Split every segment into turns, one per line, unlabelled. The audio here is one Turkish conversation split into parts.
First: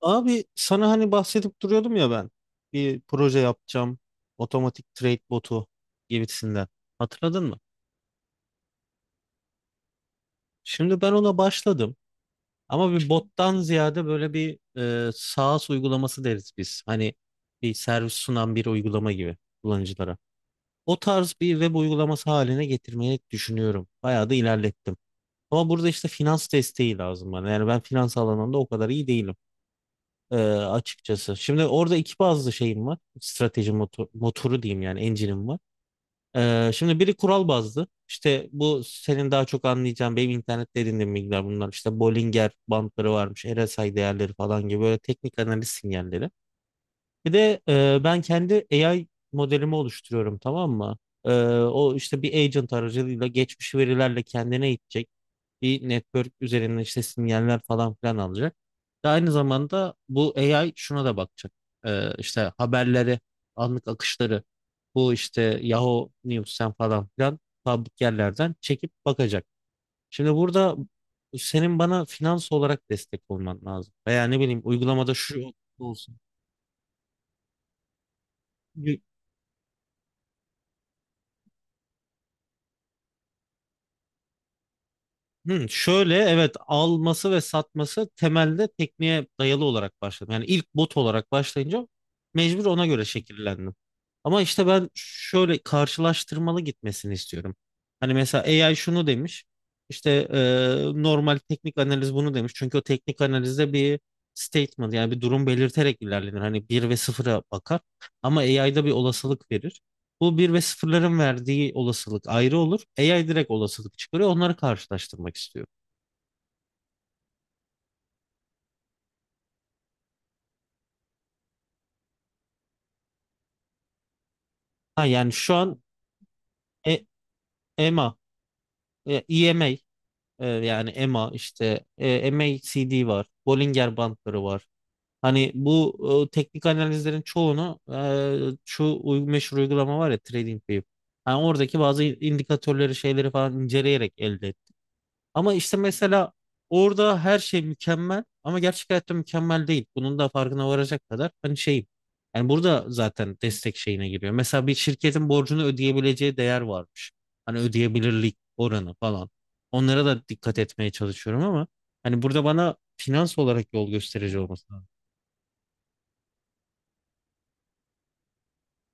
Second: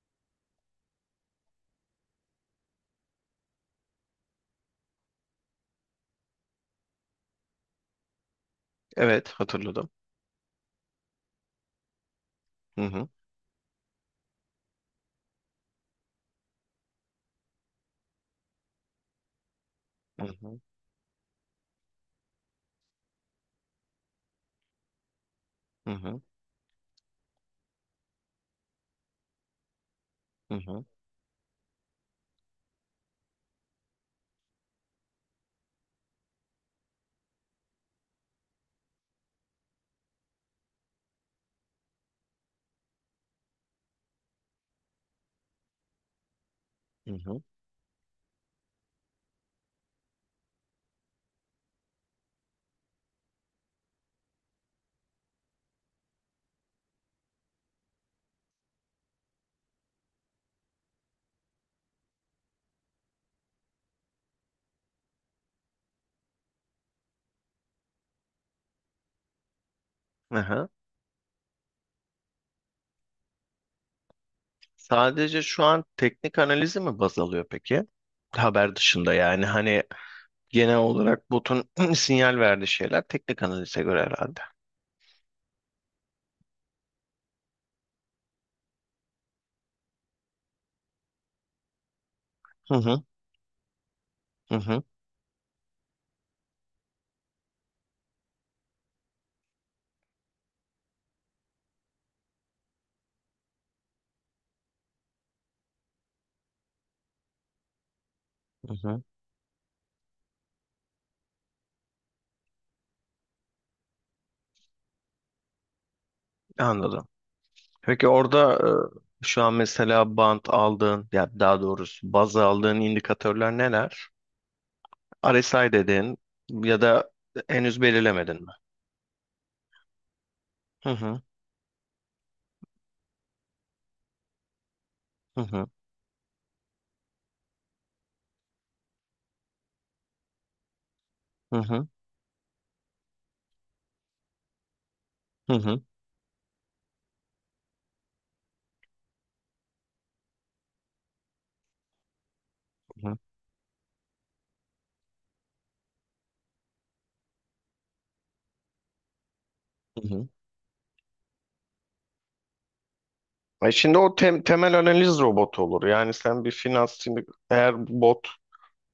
Abi sana hani bahsedip duruyordum ya ben. Bir proje yapacağım. Otomatik trade botu gibisinden. Hatırladın mı?
Evet, hatırladım.
Şimdi ben ona başladım.
Hı
Ama
hı,
bir bottan ziyade böyle bir SaaS uygulaması deriz biz. Hani bir servis sunan bir uygulama gibi kullanıcılara.
hı hı,
O tarz bir web uygulaması haline getirmeyi düşünüyorum. Bayağı da ilerlettim. Ama burada
hı
işte
hı,
finans desteği lazım bana. Yani ben finans alanında o kadar iyi değilim. Ee,
hı hı,
açıkçası. Şimdi orada iki bazlı şeyim var. Strateji motoru diyeyim, yani engine'im var. Şimdi biri kural bazlı. İşte bu senin daha çok anlayacağın, benim internette edindiğim bilgiler bunlar. İşte Bollinger bandları varmış, RSI değerleri falan gibi böyle teknik analiz sinyalleri.
hı
Bir
hı.
de ben kendi AI modelimi oluşturuyorum, tamam mı? Ee, o işte bir agent aracılığıyla geçmiş verilerle kendine eğitecek bir network üzerinden işte sinyaller falan filan alacak. Ve aynı zamanda bu AI şuna da bakacak. İşte haberleri, anlık akışları bu işte Yahoo News'ten falan filan public yerlerden çekip bakacak. Şimdi
Aha.
burada senin bana finans olarak destek olman lazım. Veya ne bileyim uygulamada
Sadece
şu.
şu an teknik analizi mi baz alıyor peki? Haber dışında yani hani genel olarak botun sinyal verdiği şeyler teknik analize göre herhalde.
Hı, şöyle evet, alması ve satması temelde tekniğe dayalı olarak başladım. Yani ilk bot olarak başlayınca mecbur
Hı
ona
hı,
göre şekillendim. Ama
hı
işte
hı,
ben şöyle karşılaştırmalı gitmesini istiyorum. Hani mesela AI şunu demiş. İşte normal teknik analiz bunu demiş. Çünkü o teknik analizde bir statement, yani bir durum belirterek ilerlenir. Hani bir ve sıfıra bakar. Ama
hı
AI'da bir
hı.
olasılık verir. Bu bir ve sıfırların verdiği olasılık ayrı olur. AI direkt olasılık çıkarıyor. Onları karşılaştırmak istiyor.
Anladım. Peki orada şu an mesela bant aldığın ya daha doğrusu baz aldığın indikatörler neler?
Ha, yani şu
RSI
an
dedin ya
e,
da henüz
EMA,
belirlemedin mi?
e, EMA e,
Hı
yani
hı,
EMA işte MACD var. Bollinger bandları var.
hı
Hani
hı,
bu teknik analizlerin çoğunu meşhur uygulama var ya, TradingView. Yani
hı
oradaki
hı,
bazı indikatörleri, şeyleri falan inceleyerek elde.
hı
Ama işte
hı,
mesela orada her şey mükemmel ama gerçek hayatta mükemmel değil. Bunun da farkına varacak kadar hani şeyim. Yani burada
hı hı.
zaten destek şeyine giriyor. Mesela bir şirketin borcunu ödeyebileceği değer varmış. Hani ödeyebilirlik oranı falan. Onlara
Hı
da
hı.
dikkat etmeye çalışıyorum ama hani burada bana finans
E
olarak yol
şimdi o
gösterici olması
temel
lazım.
analiz robotu olur. Yani sen bir finans şimdi eğer bot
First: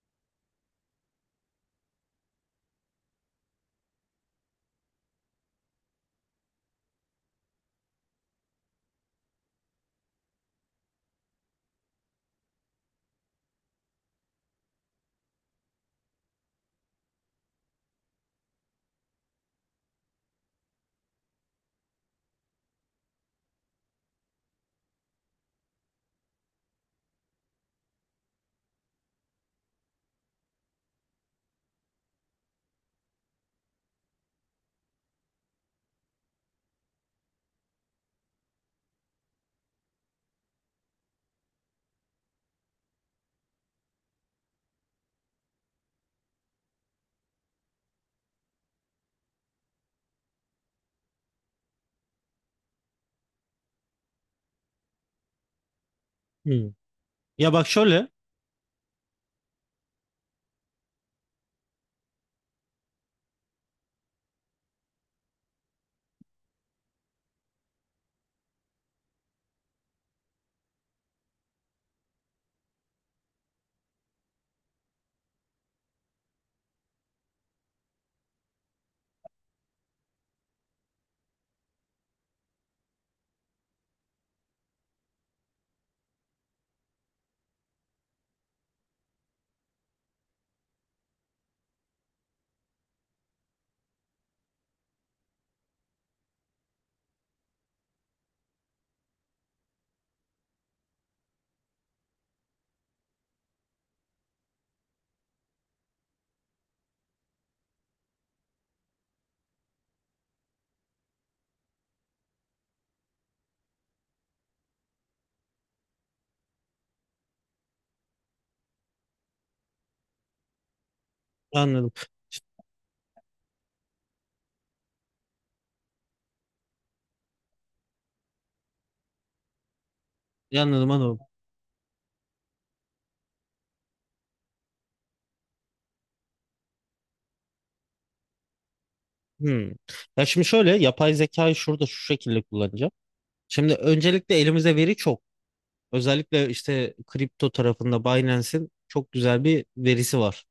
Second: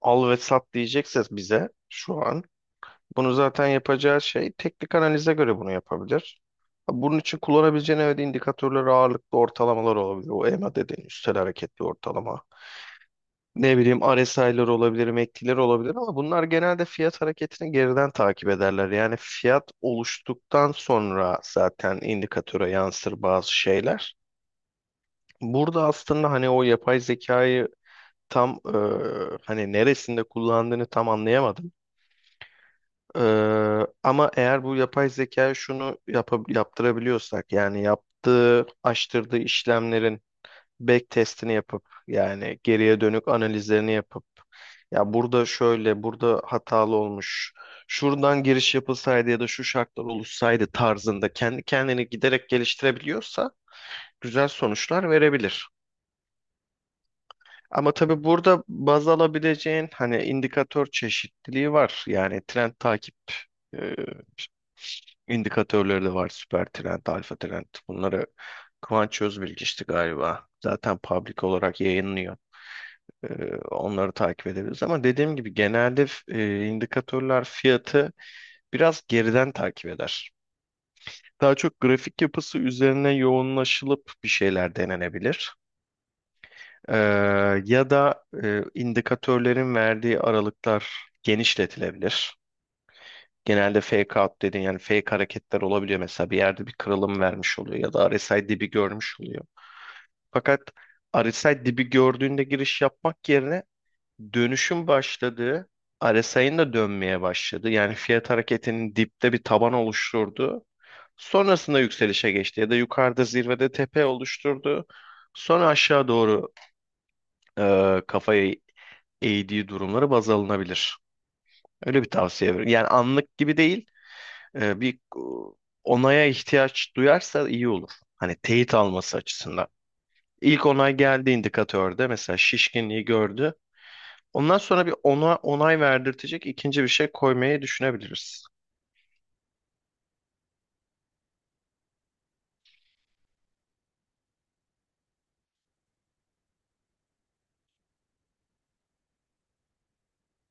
al ve sat diyecekse bize şu an bunu zaten yapacağı şey teknik analize göre bunu yapabilir. Bunun için kullanabileceğin evet indikatörler ağırlıklı ortalamalar olabilir. O EMA dediğin üstel hareketli ortalama. Ne bileyim RSI'lar olabilir, MACD'ler olabilir ama bunlar genelde fiyat hareketini geriden takip ederler. Yani fiyat oluştuktan sonra zaten indikatöre yansır bazı şeyler. Burada aslında hani o yapay zekayı tam hani neresinde kullandığını tam anlayamadım. Ama eğer bu yapay zeka şunu yaptırabiliyorsak yani yaptığı, açtırdığı işlemlerin back testini yapıp yani geriye dönük analizlerini yapıp ya burada şöyle, burada hatalı olmuş. Şuradan giriş yapılsaydı ya da şu şartlar oluşsaydı tarzında kendi kendini giderek geliştirebiliyorsa güzel sonuçlar verebilir.
Hmm. Ya bak
Ama
şöyle,
tabii burada baz alabileceğin hani indikatör çeşitliliği var. Yani trend takip e, indikatörleri de var. Süper trend, alfa trend. Bunları Kıvanç Özbilgiç'ti galiba. Zaten public olarak yayınlıyor. E, onları takip edebiliriz. Ama dediğim gibi genelde indikatörler fiyatı biraz geriden takip eder. Daha çok grafik yapısı üzerine yoğunlaşılıp bir şeyler denenebilir. Ee, Ya da indikatörlerin verdiği aralıklar genişletilebilir. Genelde fake out dediğin yani fake hareketler olabiliyor mesela bir yerde bir kırılım vermiş oluyor ya da RSI dibi görmüş oluyor. Fakat RSI dibi gördüğünde giriş yapmak yerine dönüşün başladığı RSI'nin de dönmeye başladı. Yani fiyat hareketinin dipte bir taban oluşturdu. Sonrasında yükselişe geçti ya da yukarıda zirvede tepe oluşturdu. Sonra aşağı doğru kafayı AD durumları baz alınabilir.
anladım.
Öyle bir tavsiye veriyorum. Yani anlık gibi değil, bir onaya ihtiyaç duyarsa iyi olur. Hani teyit alması açısından. İlk
Anladım,
onay
anladım.
geldi indikatörde mesela şişkinliği gördü. Ondan sonra bir ona onay verdirtecek ikinci bir şey koymayı düşünebiliriz.
Hmm. Ya şimdi şöyle yapay zekayı şurada şu şekilde kullanacağım. Şimdi öncelikle elimize veri çok. Özellikle işte kripto tarafında Binance'in çok güzel bir verisi var.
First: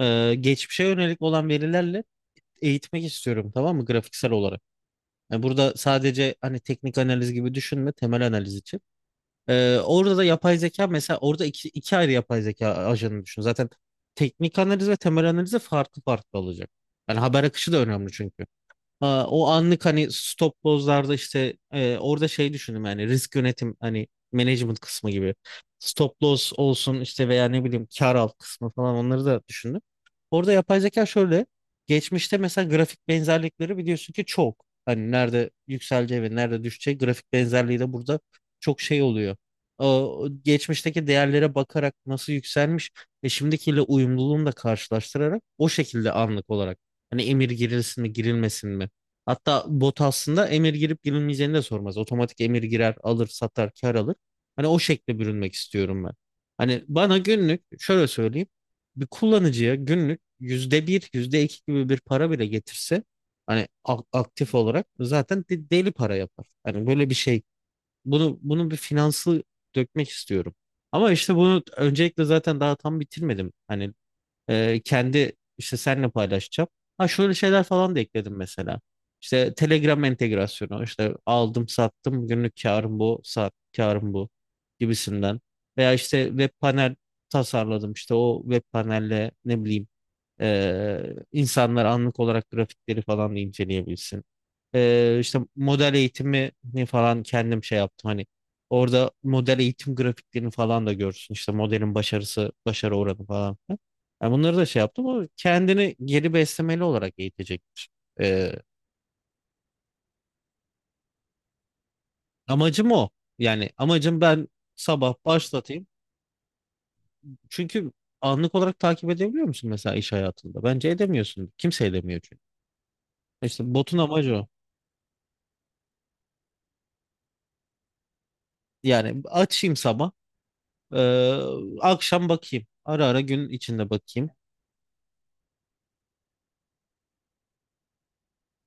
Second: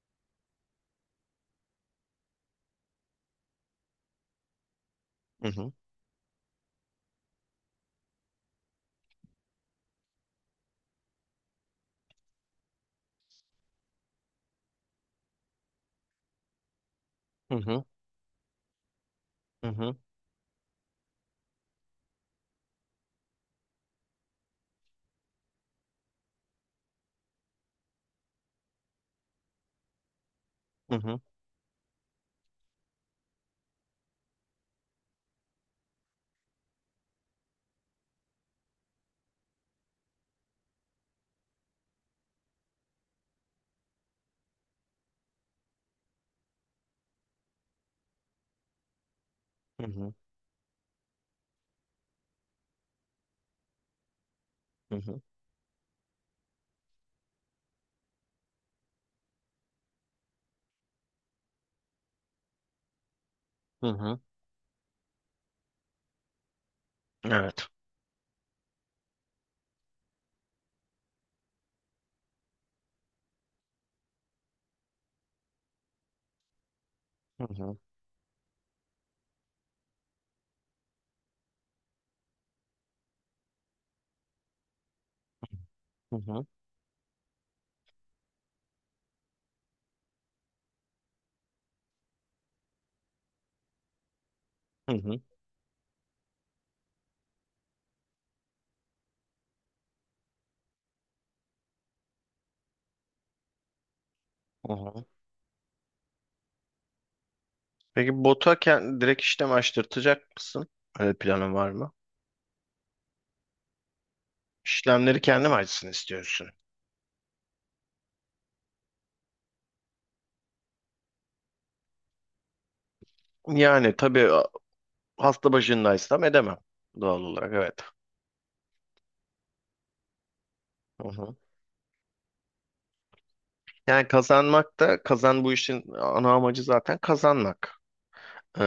Geçmişe yönelik olan verilerle eğitmek istiyorum, tamam mı, grafiksel olarak. Yani
Hı
burada
hı.
sadece hani teknik analiz gibi düşünme, temel analiz için. Orada da yapay zeka, mesela orada iki ayrı yapay zeka ajanı düşün. Zaten teknik analiz ve temel analize farklı farklı olacak. Yani haber
Hı
akışı da
hı.
önemli çünkü. O
Hı
anlık
hı.
hani stop loss'larda işte orada şey düşündüm, yani risk yönetim hani management kısmı gibi. Stop loss olsun işte veya ne bileyim kar al kısmı falan, onları da düşündüm. Orada yapay
Hı
zeka
hı.
şöyle, geçmişte mesela grafik benzerlikleri biliyorsun ki çok. Hani nerede yükseleceği ve nerede düşeceği grafik benzerliği de burada çok şey oluyor. O, geçmişteki değerlere bakarak nasıl yükselmiş ve şimdikiyle uyumluluğunu da karşılaştırarak o şekilde anlık olarak hani emir girilsin mi girilmesin mi. Hatta
Hı
bot
hı.
aslında emir girip girilmeyeceğini de sormaz. Otomatik emir girer, alır, satar, kar alır. Hani o
Hı
şekle
hı.
bürünmek istiyorum ben. Hani bana günlük şöyle söyleyeyim. Bir kullanıcıya günlük %1, yüzde iki gibi bir para bile getirse hani
Hı hı.
aktif olarak zaten deli para yapar. Hani böyle bir şey.
Evet.
Bunu bir finansı dökmek istiyorum. Ama işte bunu öncelikle zaten daha tam bitirmedim. Hani kendi işte seninle paylaşacağım. Ha, şöyle
Hı
şeyler
hı.
falan da ekledim mesela. İşte Telegram entegrasyonu, işte aldım sattım, günlük karım bu, saat karım bu gibisinden. Veya
Hı
işte
hı.
web panel tasarladım, işte o web panelle ne bileyim insanlar anlık olarak grafikleri falan da inceleyebilsin.
Hı hı.
İşte model eğitimi falan kendim şey yaptım, hani orada model eğitim grafiklerini falan da görsün, işte modelin başarısı, başarı oranı falan filan. Yani bunları da
Hı
şey
hı.
yaptım, o kendini geri beslemeli olarak eğitecektir.
Peki botu
Ee,
direkt işlem açtırtacak mısın? Öyle planın var mı?
amacım o, yani amacım ben sabah
İşlemleri kendim
başlatayım
açsın istiyorsun.
çünkü anlık olarak takip edebiliyor musun mesela iş hayatında? Bence edemiyorsun, kimse edemiyor çünkü. İşte
Yani
botun
tabii
amacı o.
hasta başındaysam edemem doğal olarak evet.
Yani açayım sabah.
Hı hı.
Ee, akşam bakayım. Ara ara gün içinde
Yani
bakayım.
kazanmak da kazan bu işin ana amacı zaten kazanmak. Ee,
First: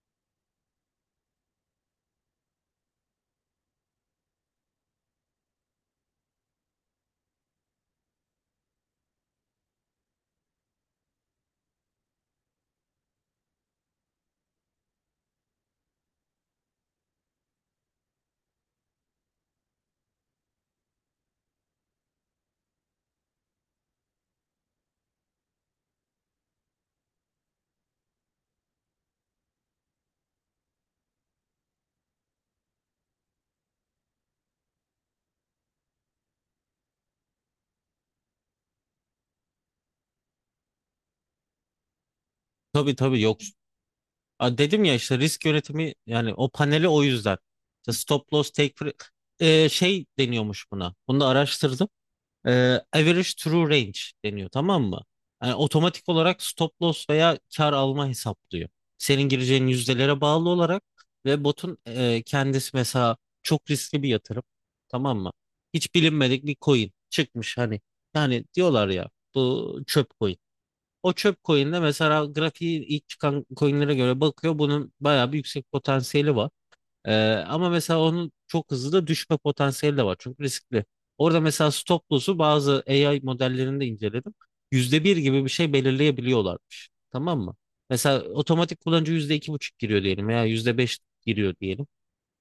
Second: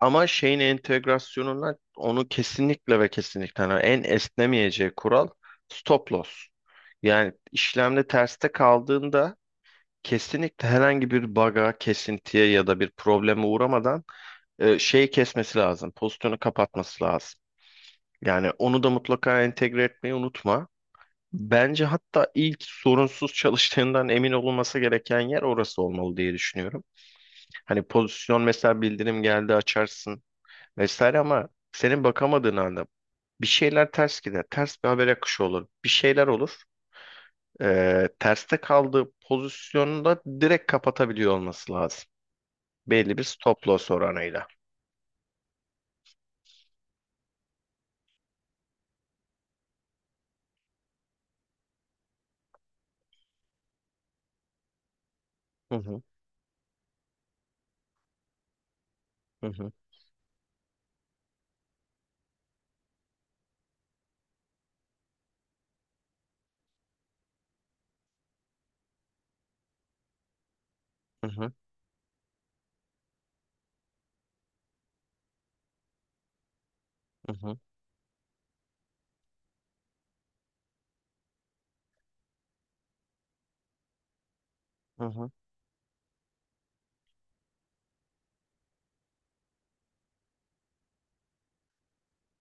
Ama şeyin entegrasyonuna onu kesinlikle ve kesinlikle yani en esnemeyeceği kural stop loss. Yani işlemde terste kaldığında kesinlikle herhangi bir bug'a, kesintiye ya da bir probleme uğramadan şeyi kesmesi lazım. Pozisyonu kapatması lazım. Yani onu da mutlaka entegre etmeyi unutma. Bence hatta ilk sorunsuz çalıştığından emin olunması gereken yer orası olmalı diye düşünüyorum. Hani pozisyon mesela bildirim geldi açarsın vesaire ama senin bakamadığın anda bir şeyler ters gider. Ters bir haber akışı olur. Bir şeyler olur. Terste kaldığı pozisyonu da direkt kapatabiliyor olması lazım.
Tabii,
Belli
tabii,
bir
yok.
stop loss oranıyla.
Dedim ya, işte risk yönetimi, yani o paneli o yüzden. İşte stop loss şey deniyormuş buna. Bunu da araştırdım. e, average true range deniyor, tamam mı? Yani
Hı hı,
otomatik olarak stop loss veya kar alma hesaplıyor. Senin
hı
gireceğin
hı,
yüzdelere bağlı olarak ve botun kendisi, mesela çok riskli bir yatırım, tamam mı? Hiç bilinmedik bir coin çıkmış hani. Yani diyorlar ya, bu çöp coin. O
hı
çöp
hı,
coin'de mesela grafiği ilk çıkan coin'lere göre bakıyor, bunun bayağı bir yüksek potansiyeli var. Ee,
hı hı,
ama mesela onun çok hızlı da düşme potansiyeli de var. Çünkü riskli. Orada mesela stop loss'u bazı AI modellerinde de inceledim. Yüzde
hı
bir
hı,
gibi bir şey belirleyebiliyorlarmış. Tamam mı? Mesela otomatik kullanıcı %2,5 giriyor diyelim veya %5 giriyor diyelim.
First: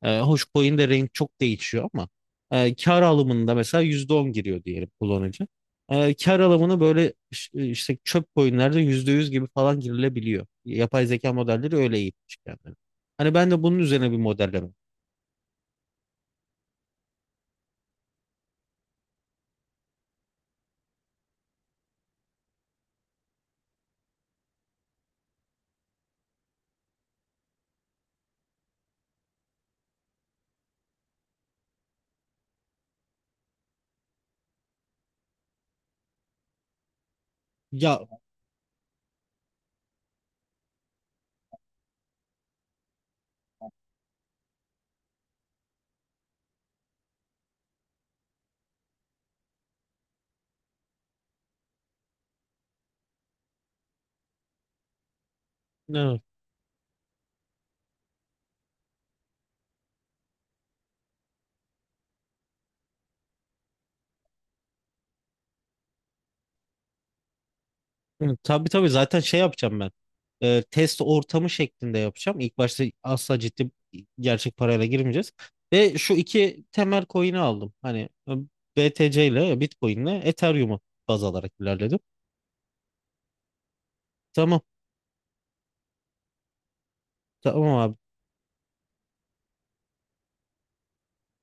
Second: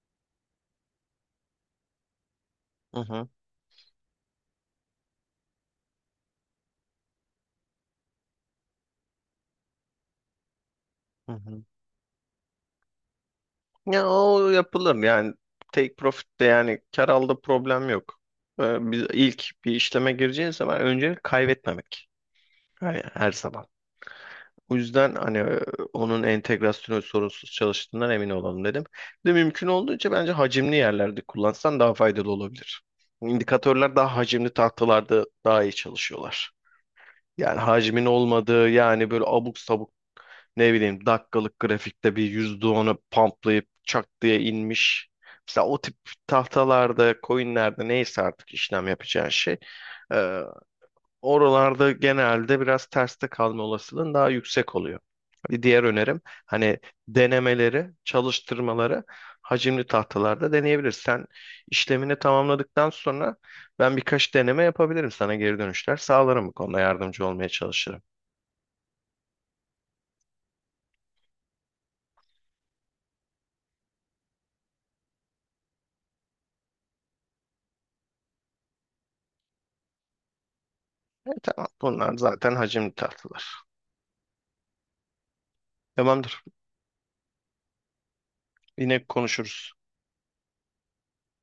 Hoş coin'de range çok değişiyor ama
hı
kar
hı,
alımında mesela %10 giriyor diyelim kullanıcı. Kar alımını böyle işte çöp coin'lerde %100 gibi falan girilebiliyor. Yapay zeka
hı.
modelleri öyle eğitmiş kendini. Hani ben de bunun
Ya
üzerine bir
o
modelleme.
yapılır yani take profit'te yani kar alda problem yok. Biz ilk bir işleme gireceğiz zaman önce kaybetmemek. Yani her zaman. O yüzden hani onun entegrasyonu sorunsuz çalıştığından emin olalım dedim. Bir de mümkün olduğunca bence hacimli yerlerde kullansan daha faydalı olabilir. İndikatörler daha hacimli tahtalarda daha iyi çalışıyorlar. Yani
Ya,
hacmin olmadığı yani böyle abuk sabuk ne bileyim dakikalık grafikte bir %10'u pamplayıp çak diye inmiş. Mesela o tip tahtalarda, coinlerde neyse artık işlem yapacağın şey, oralarda genelde biraz terste kalma olasılığın daha yüksek oluyor. Bir diğer
evet.
önerim hani denemeleri, çalıştırmaları hacimli tahtalarda deneyebilirsin. Sen işlemini tamamladıktan sonra ben birkaç deneme yapabilirim sana geri dönüşler sağlarım bu konuda yardımcı olmaya çalışırım.
Hı, Tabii tabii zaten şey yapacağım ben. Test ortamı şeklinde yapacağım. İlk başta asla ciddi, gerçek parayla girmeyeceğiz. Ve şu iki temel coin'i aldım. Hani BTC ile, Bitcoin ile Ethereum'u baz
E,
alarak
tamam
ilerledim.
bunlar zaten hacimli tahtalar.
Tamam.
Tamamdır.
Tamam
Yine konuşuruz.